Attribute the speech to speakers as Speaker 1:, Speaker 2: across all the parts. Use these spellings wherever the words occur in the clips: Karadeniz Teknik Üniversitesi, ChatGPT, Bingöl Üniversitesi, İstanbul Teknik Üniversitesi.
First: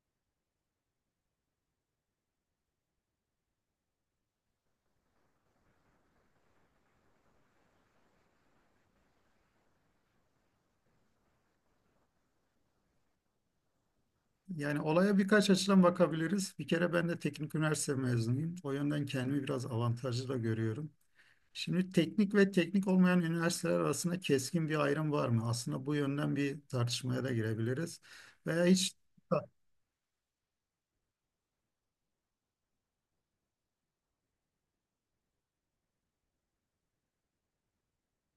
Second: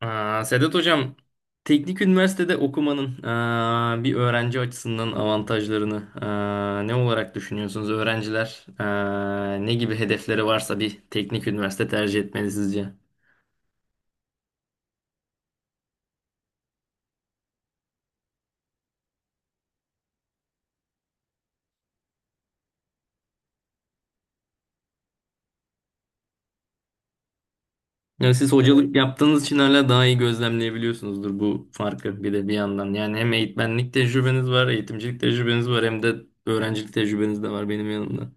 Speaker 1: Sedat Hocam, teknik üniversitede okumanın bir öğrenci açısından avantajlarını, ne olarak düşünüyorsunuz? Öğrenciler ne gibi hedefleri varsa bir teknik üniversite tercih etmeli sizce?
Speaker 2: Yani olaya birkaç açıdan bakabiliriz. Bir kere ben de teknik üniversite mezunuyum. O yönden kendimi biraz avantajlı da görüyorum. Şimdi teknik ve teknik olmayan üniversiteler arasında keskin bir ayrım var mı? Aslında bu yönden bir tartışmaya da girebiliriz.
Speaker 1: Yani siz,
Speaker 2: Veya hiç
Speaker 1: hocalık yaptığınız için hala daha iyi gözlemleyebiliyorsunuzdur bu farkı bir de bir yandan. Yani hem eğitmenlik tecrübeniz var, eğitimcilik tecrübeniz var, hem de öğrencilik tecrübeniz de var benim yanımda.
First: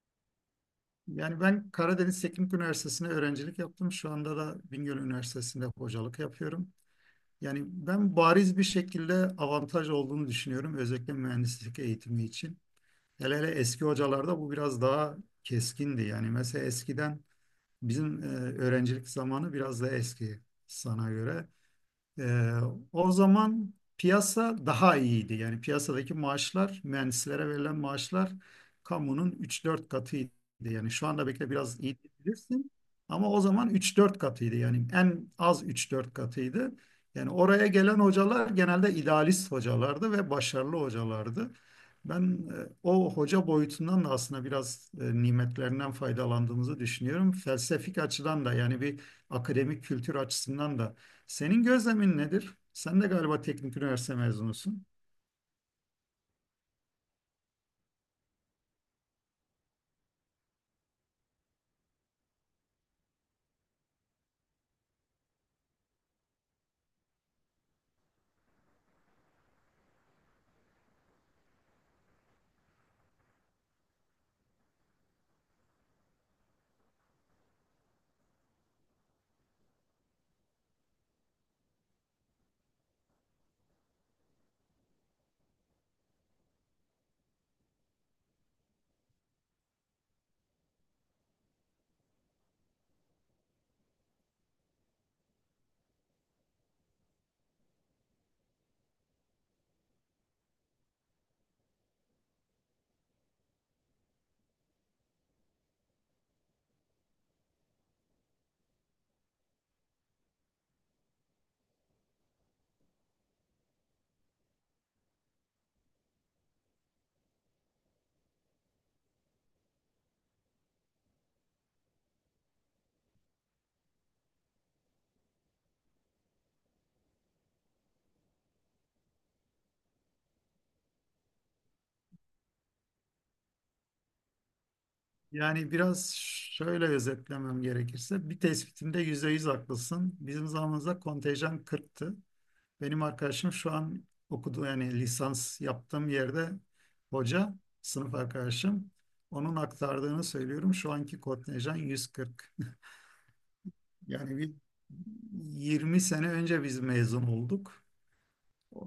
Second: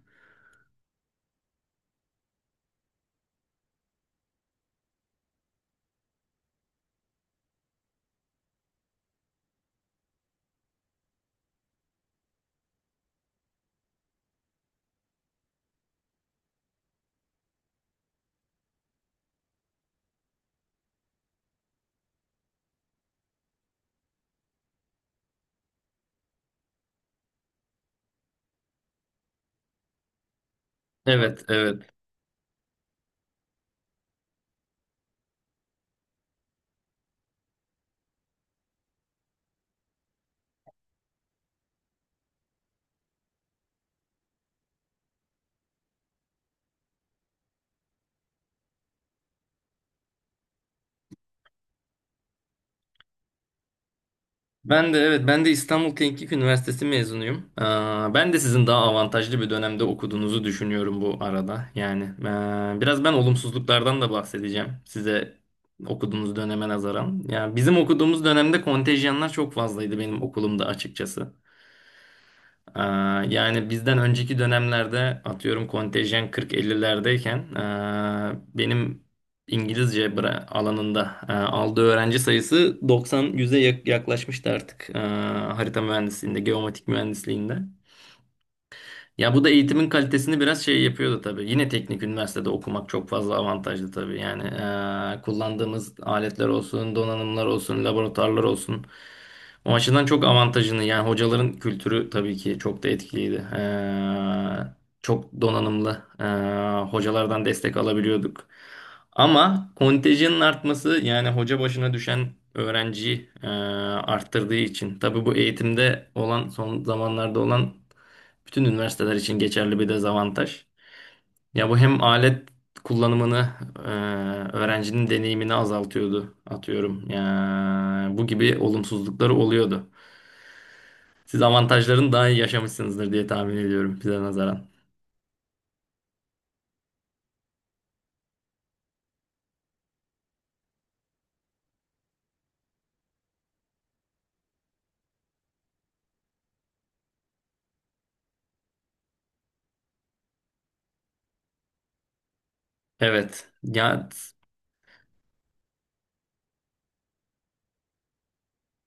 Speaker 2: yani ben Karadeniz Teknik Üniversitesi'ne öğrencilik yaptım. Şu anda da Bingöl Üniversitesi'nde hocalık yapıyorum. Yani ben bariz bir şekilde avantaj olduğunu düşünüyorum özellikle mühendislik eğitimi için. Hele hele eski hocalarda bu biraz daha keskindi. Yani mesela eskiden bizim öğrencilik zamanı biraz daha eski sana göre. Ee, O zaman piyasa daha iyiydi. Yani piyasadaki maaşlar, mühendislere verilen maaşlar kamunun üç dört katıydı. Yani şu anda
Speaker 1: Evet,
Speaker 2: bekle biraz
Speaker 1: evet.
Speaker 2: iyi diyebilirsin ama o zaman üç dört katıydı. Yani en az üç dört katıydı. Yani oraya gelen hocalar genelde idealist hocalardı ve başarılı hocalardı. Ben o hoca boyutundan da aslında biraz nimetlerinden faydalandığımızı düşünüyorum. Felsefik açıdan da, yani bir akademik kültür açısından da senin gözlemin nedir? Sen de galiba teknik üniversite mezunusun.
Speaker 1: Ben de evet, ben de İstanbul Teknik Üniversitesi mezunuyum. Ben de sizin daha avantajlı bir dönemde okuduğunuzu düşünüyorum bu arada. Yani biraz ben olumsuzluklardan da bahsedeceğim size okuduğunuz döneme nazaran. Yani bizim okuduğumuz dönemde kontenjanlar çok fazlaydı benim okulumda açıkçası. Yani bizden önceki dönemlerde atıyorum kontenjan 40-50'lerdeyken, benim alanında aldığı öğrenci sayısı 90-100'e yaklaşmıştı artık, harita mühendisliğinde, geomatik mühendisliğinde. Ya bu da eğitimin kalitesini biraz şey yapıyordu tabii. Yine teknik üniversitede okumak çok fazla avantajlı tabii. Yani kullandığımız aletler olsun, donanımlar olsun, laboratuvarlar olsun. O açıdan çok avantajını, yani hocaların kültürü tabii ki çok da etkiliydi. Çok donanımlı hocalardan destek alabiliyorduk. Ama kontenjanın artması, yani hoca başına düşen öğrenciyi arttırdığı için. Tabii bu eğitimde olan, son zamanlarda olan bütün üniversiteler için geçerli bir dezavantaj. Ya bu hem alet kullanımını, e, öğrencinin deneyimini azaltıyordu atıyorum. Ya, bu gibi olumsuzlukları oluyordu. Siz avantajlarını daha iyi yaşamışsınızdır diye tahmin ediyorum bize nazaran.
Speaker 2: Yani biraz şöyle özetlemem gerekirse, bir tespitinde %100 haklısın. Bizim zamanımızda kontenjan 40'tı. Benim arkadaşım şu an okuduğu yani lisans yaptığım yerde hoca, sınıf arkadaşım. Onun aktardığını söylüyorum. Şu anki kontenjan 140.
Speaker 1: Evet. Ya
Speaker 2: Yani bir 20 sene önce biz mezun olduk.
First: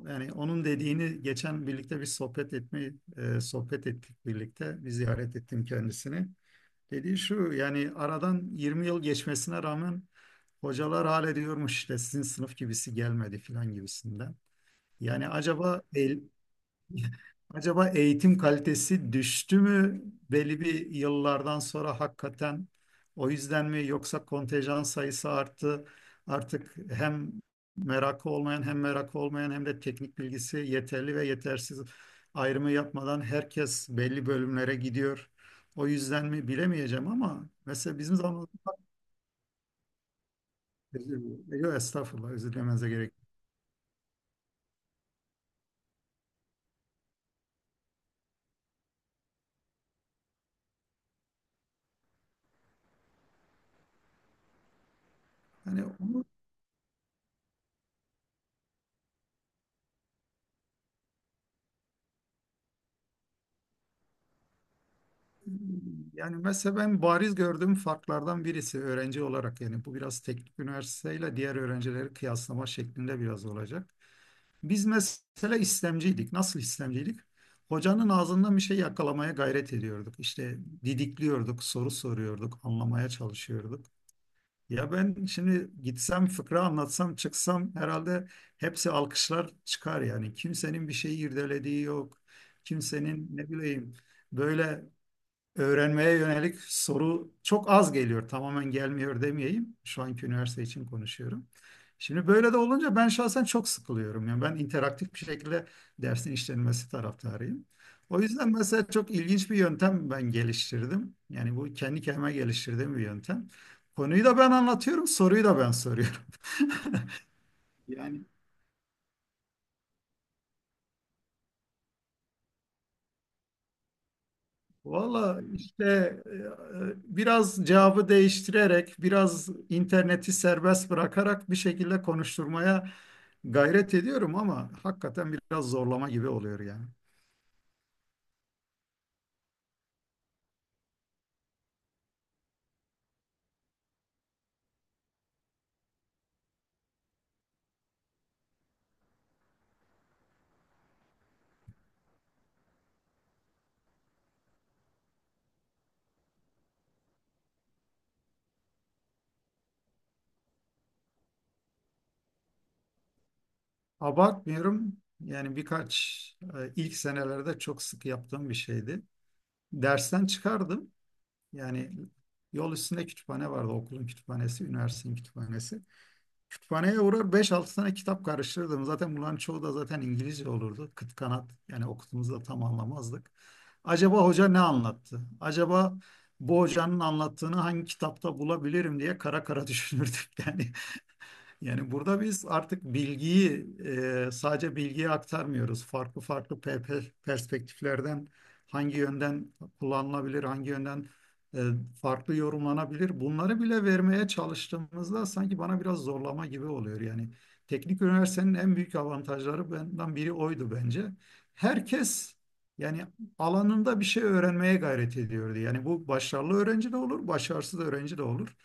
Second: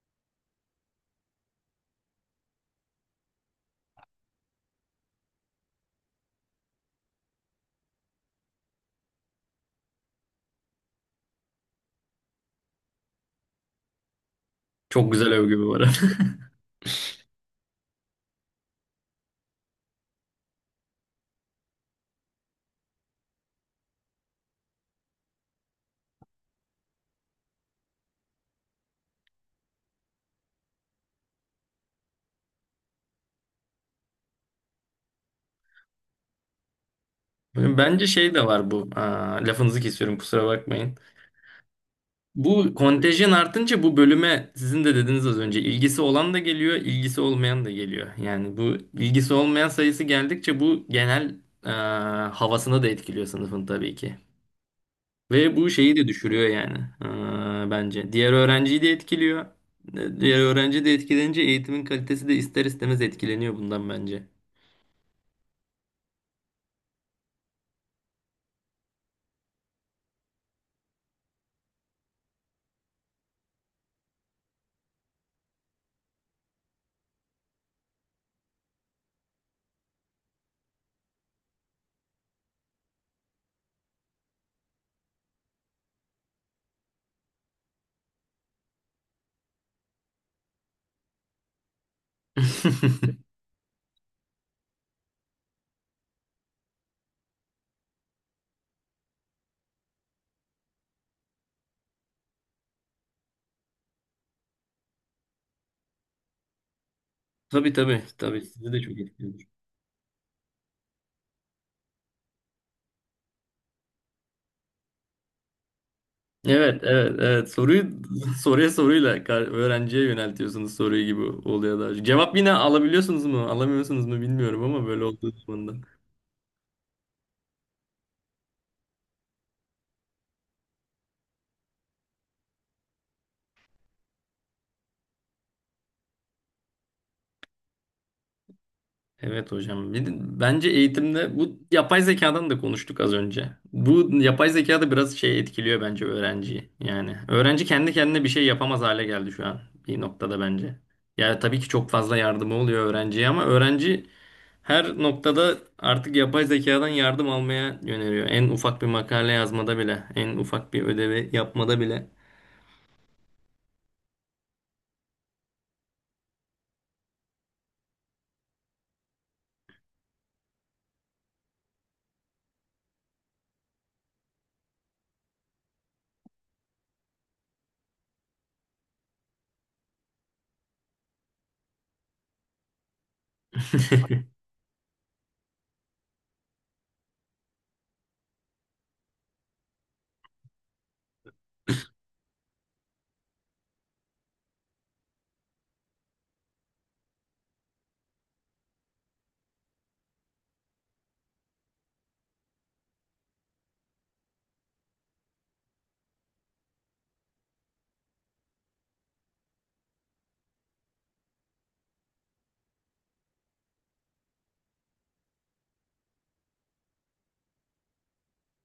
Speaker 2: Yani onun dediğini geçen birlikte bir sohbet sohbet ettik birlikte. Bir ziyaret ettim kendisini. Dediği şu: yani aradan 20 yıl geçmesine rağmen hocalar hala diyormuş işte sizin sınıf gibisi gelmedi filan gibisinden.
Speaker 1: çok
Speaker 2: Yani
Speaker 1: güzel övgü bu
Speaker 2: acaba
Speaker 1: arada.
Speaker 2: el, Acaba eğitim kalitesi düştü mü belli bir yıllardan sonra hakikaten, o yüzden mi yoksa kontenjan sayısı arttı artık hem merakı olmayan hem de teknik bilgisi yeterli ve yetersiz ayrımı yapmadan herkes belli bölümlere gidiyor. O yüzden mi bilemeyeceğim ama mesela
Speaker 1: Bence
Speaker 2: bizim
Speaker 1: şey de var
Speaker 2: zamanımızda.
Speaker 1: bu. Lafınızı kesiyorum, kusura bakmayın.
Speaker 2: Yok, estağfurullah, özür
Speaker 1: Bu
Speaker 2: dilemenize gerek yok.
Speaker 1: kontenjan artınca bu bölüme, sizin de dediniz az önce, ilgisi olan da geliyor, ilgisi olmayan da geliyor. Yani bu ilgisi olmayan sayısı geldikçe bu genel e, havasını da etkiliyor sınıfın tabii ki. Ve bu
Speaker 2: Yani
Speaker 1: şeyi de
Speaker 2: onu
Speaker 1: düşürüyor yani, bence. Diğer öğrenciyi de etkiliyor. Diğer öğrenci de etkilenince eğitimin kalitesi de ister istemez etkileniyor bundan bence.
Speaker 2: Yani mesela ben bariz gördüğüm farklardan birisi öğrenci olarak, yani bu biraz teknik üniversiteyle diğer öğrencileri kıyaslama şeklinde biraz olacak. Biz mesela istemciydik. Nasıl istemciydik? Hocanın ağzından bir şey yakalamaya gayret ediyorduk. İşte didikliyorduk, soru soruyorduk, anlamaya çalışıyorduk. Ya ben şimdi gitsem fıkra anlatsam çıksam herhalde hepsi alkışlar çıkar yani. Kimsenin bir şeyi irdelediği yok. Kimsenin ne bileyim böyle öğrenmeye yönelik soru çok az geliyor. Tamamen gelmiyor demeyeyim. Şu anki üniversite için konuşuyorum. Şimdi böyle de olunca ben şahsen çok sıkılıyorum. Yani ben interaktif bir şekilde dersin işlenmesi taraftarıyım.
Speaker 1: Tabii, tabii,
Speaker 2: O
Speaker 1: tabii,
Speaker 2: yüzden
Speaker 1: sizi de
Speaker 2: mesela
Speaker 1: çok
Speaker 2: çok
Speaker 1: etkiliyor.
Speaker 2: ilginç bir yöntem ben geliştirdim. Yani bu kendi kendime geliştirdiğim bir yöntem. Konuyu da ben anlatıyorum, soruyu da ben soruyorum.
Speaker 1: Evet, evet, evet. Soruyu
Speaker 2: Yani
Speaker 1: soruya öğrenciye yöneltiyorsunuz soruyu gibi oluyor daha çok. Cevap yine alabiliyorsunuz mu, alamıyorsunuz mu bilmiyorum ama böyle olduğu
Speaker 2: valla
Speaker 1: zaman.
Speaker 2: işte, biraz cevabı değiştirerek, biraz interneti serbest bırakarak bir şekilde konuşturmaya gayret ediyorum ama hakikaten biraz zorlama gibi oluyor yani.
Speaker 1: Evet hocam. Bir de bence eğitimde bu yapay zekadan da konuştuk az önce. Bu yapay zeka da biraz şey etkiliyor bence öğrenciyi. Yani öğrenci kendi kendine bir şey yapamaz hale geldi şu an bir noktada bence. Yani tabii ki çok fazla yardımı oluyor öğrenciye ama öğrenci her noktada artık yapay zekadan yardım almaya yöneliyor. En ufak bir makale yazmada bile, en ufak bir ödevi yapmada bile.
Speaker 2: Abartmıyorum. Yani ilk senelerde çok sık yaptığım bir şeydi. Dersten çıkardım. Yani yol üstünde kütüphane vardı. Okulun kütüphanesi, üniversitenin kütüphanesi. Kütüphaneye uğrar beş altı tane kitap karıştırırdım. Zaten bunların çoğu da zaten İngilizce olurdu. Kıt kanat yani okuduğumuzu da tam anlamazdık. Acaba hoca ne anlattı? Acaba bu hocanın anlattığını hangi kitapta bulabilirim diye kara kara düşünürdük yani. Yani burada biz artık sadece bilgiyi aktarmıyoruz. Farklı farklı perspektiflerden hangi yönden kullanılabilir, hangi yönden e, farklı yorumlanabilir. Bunları bile vermeye çalıştığımızda sanki bana biraz zorlama gibi oluyor. Yani teknik üniversitenin en büyük avantajları benden biri oydu bence. Herkes yani alanında bir şey öğrenmeye gayret ediyordu. Yani bu başarılı öğrenci de olur, başarısız öğrenci de olur.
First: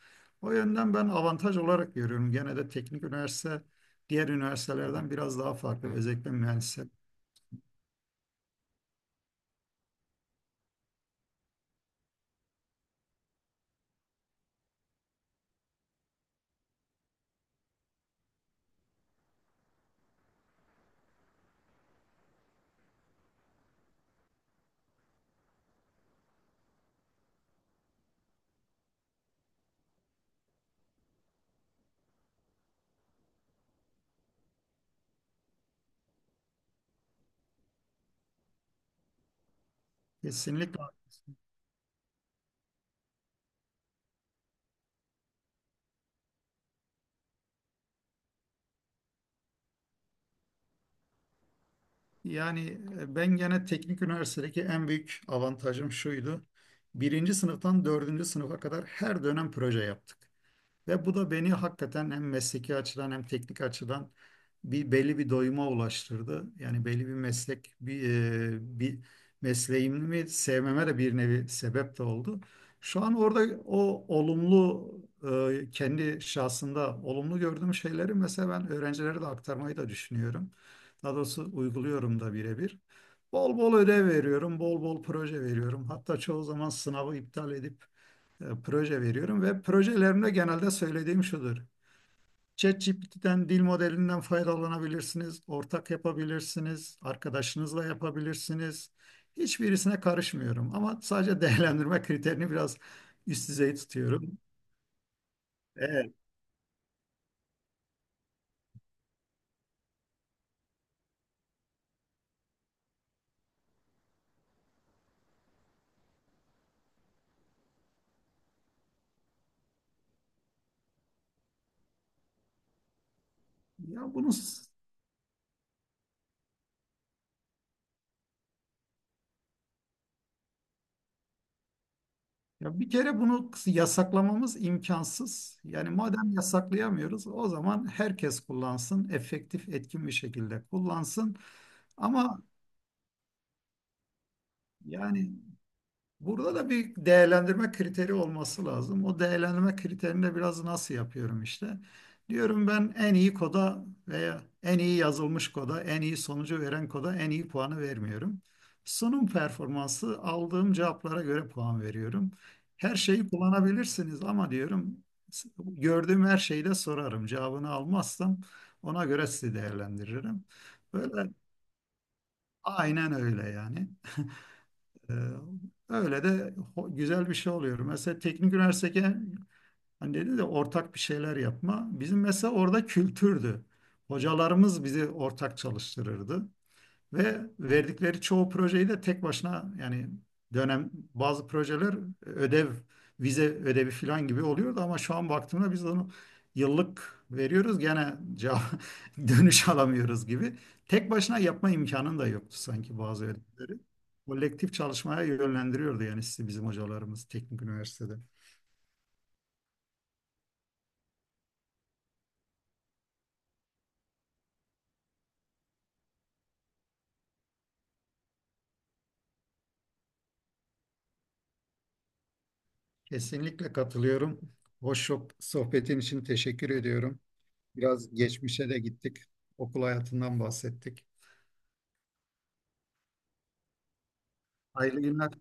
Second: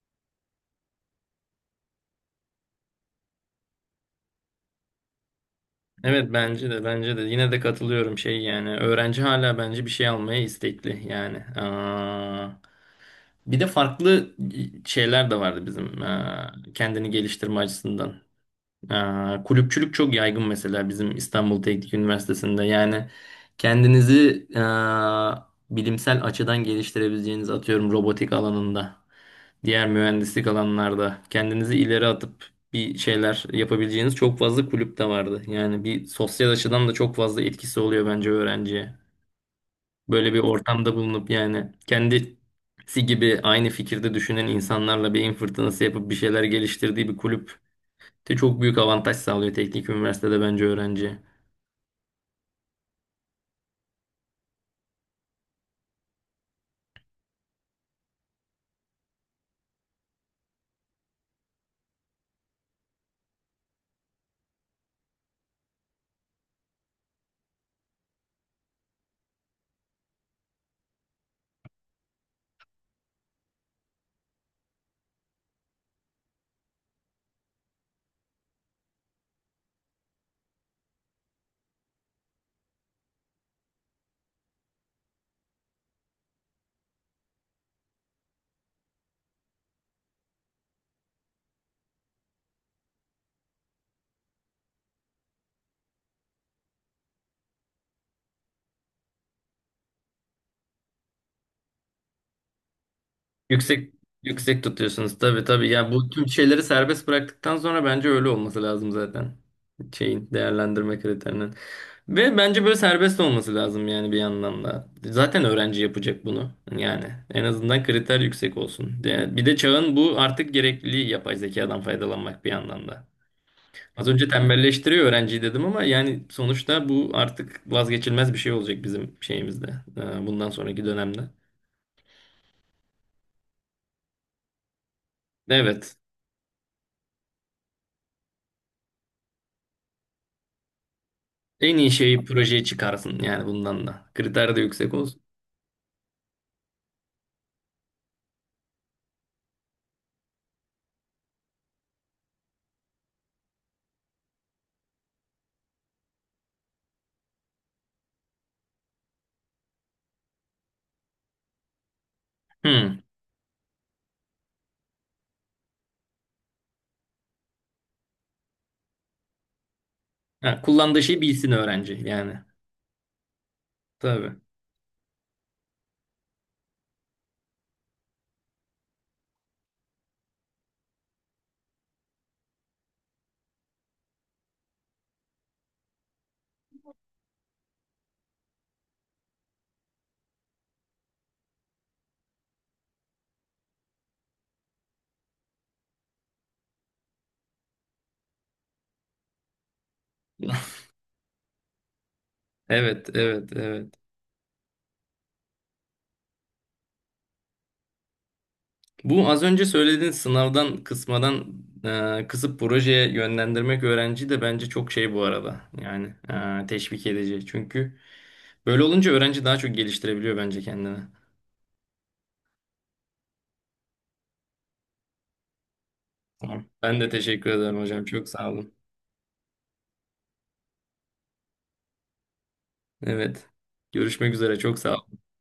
Speaker 2: O yönden ben avantaj olarak görüyorum. Gene de teknik üniversite diğer üniversitelerden biraz daha farklı.
Speaker 1: Evet,
Speaker 2: Özellikle
Speaker 1: bence de,
Speaker 2: mühendislik.
Speaker 1: bence de yine de katılıyorum şey, yani öğrenci hala bence bir şey almaya istekli yani. Bir de farklı şeyler de vardı bizim, kendini geliştirme açısından. Kulüpçülük çok yaygın mesela bizim İstanbul Teknik Üniversitesi'nde. Yani kendinizi bilimsel açıdan geliştirebileceğiniz, atıyorum robotik alanında, diğer mühendislik alanlarda kendinizi ileri atıp bir şeyler yapabileceğiniz çok fazla kulüp de vardı. Yani bir sosyal açıdan da çok fazla etkisi oluyor bence öğrenciye. Böyle bir
Speaker 2: Kesinlikle,
Speaker 1: ortamda bulunup
Speaker 2: haklısın.
Speaker 1: yani kendisi gibi aynı fikirde düşünen insanlarla beyin fırtınası yapıp bir şeyler geliştirdiği bir kulüp de çok büyük avantaj sağlıyor teknik üniversitede bence öğrenciye.
Speaker 2: Yani ben gene teknik üniversitedeki en büyük avantajım şuydu. Birinci sınıftan dördüncü sınıfa kadar her dönem proje yaptık. Ve bu da beni hakikaten hem mesleki açıdan hem teknik açıdan bir belli bir doyuma ulaştırdı. Yani belli bir e, bir mesleğimi sevmeme de bir nevi sebep de oldu. Şu an orada o olumlu kendi şahsında olumlu gördüğüm şeyleri mesela ben öğrencilere de aktarmayı da düşünüyorum. Daha doğrusu uyguluyorum da birebir. Bol bol ödev veriyorum, bol bol proje veriyorum. Hatta çoğu zaman sınavı iptal edip proje veriyorum ve projelerimde genelde söylediğim şudur. ChatGPT'den, dil modelinden faydalanabilirsiniz, ortak yapabilirsiniz, arkadaşınızla yapabilirsiniz. Hiçbirisine karışmıyorum ama sadece değerlendirme kriterini biraz üst düzey
Speaker 1: Yüksek
Speaker 2: tutuyorum.
Speaker 1: yüksek tutuyorsunuz, tabii tabii. Ya bu
Speaker 2: Evet,
Speaker 1: tüm şeyleri serbest bıraktıktan sonra bence öyle olması lazım zaten. Şeyin, değerlendirme kriterinin. Ve bence böyle serbest olması lazım yani bir yandan da. Zaten öğrenci yapacak bunu. Yani en azından kriter yüksek olsun. Yani bir de çağın bu artık gerekliliği yapay zekadan faydalanmak bir yandan da.
Speaker 2: ya
Speaker 1: Az önce
Speaker 2: bunu
Speaker 1: tembelleştiriyor öğrenciyi dedim ama yani sonuçta bu artık vazgeçilmez bir şey olacak bizim şeyimizde. Bundan sonraki dönemde.
Speaker 2: ya bir kere bunu yasaklamamız imkansız. Yani
Speaker 1: Evet.
Speaker 2: madem yasaklayamıyoruz, o zaman herkes kullansın, efektif, etkin bir şekilde kullansın.
Speaker 1: En iyi şeyi
Speaker 2: Ama
Speaker 1: projeye çıkarsın yani bundan da. Kriter de yüksek olsun.
Speaker 2: yani burada da bir değerlendirme kriteri olması lazım. O değerlendirme kriterini de biraz nasıl yapıyorum işte. Diyorum ben en iyi koda veya en iyi yazılmış koda, en iyi sonucu veren koda en iyi puanı vermiyorum. Sunum performansı, aldığım cevaplara göre puan veriyorum. Her
Speaker 1: Hmm.
Speaker 2: şeyi kullanabilirsiniz ama diyorum gördüğüm her şeyi de sorarım. Cevabını almazsam ona göre sizi değerlendiririm.
Speaker 1: Ha, kullandığı şeyi
Speaker 2: Böyle,
Speaker 1: bilsin öğrenci yani.
Speaker 2: aynen öyle yani.
Speaker 1: Tabii.
Speaker 2: Ee, Öyle de güzel bir şey oluyor. Mesela teknik üniversitede hani dedi de ortak bir şeyler yapma. Bizim mesela orada kültürdü. Hocalarımız bizi ortak çalıştırırdı. Ve verdikleri çoğu projeyi de tek başına yani dönem bazı projeler ödev, vize ödevi falan gibi oluyordu ama şu an baktığımda biz onu yıllık veriyoruz gene cevap, dönüş alamıyoruz gibi. Tek başına yapma imkanın da yoktu sanki
Speaker 1: Evet,
Speaker 2: bazı
Speaker 1: evet,
Speaker 2: ödevleri.
Speaker 1: evet.
Speaker 2: Kolektif çalışmaya yönlendiriyordu yani sizi bizim hocalarımız teknik üniversitede.
Speaker 1: Bu az önce söylediğin sınavdan kısmadan, kısıp projeye yönlendirmek öğrenci de bence çok şey bu arada. Yani teşvik edici. Çünkü böyle olunca öğrenci daha çok geliştirebiliyor bence kendini.
Speaker 2: Kesinlikle katılıyorum. Sohbetin için
Speaker 1: Tamam.
Speaker 2: teşekkür
Speaker 1: Ben de
Speaker 2: ediyorum.
Speaker 1: teşekkür ederim hocam.
Speaker 2: Biraz
Speaker 1: Çok sağ
Speaker 2: geçmişe
Speaker 1: olun.
Speaker 2: de gittik. Okul hayatından bahsettik.
Speaker 1: Evet. Görüşmek üzere. Çok sağ
Speaker 2: Hayırlı
Speaker 1: olun.
Speaker 2: günler.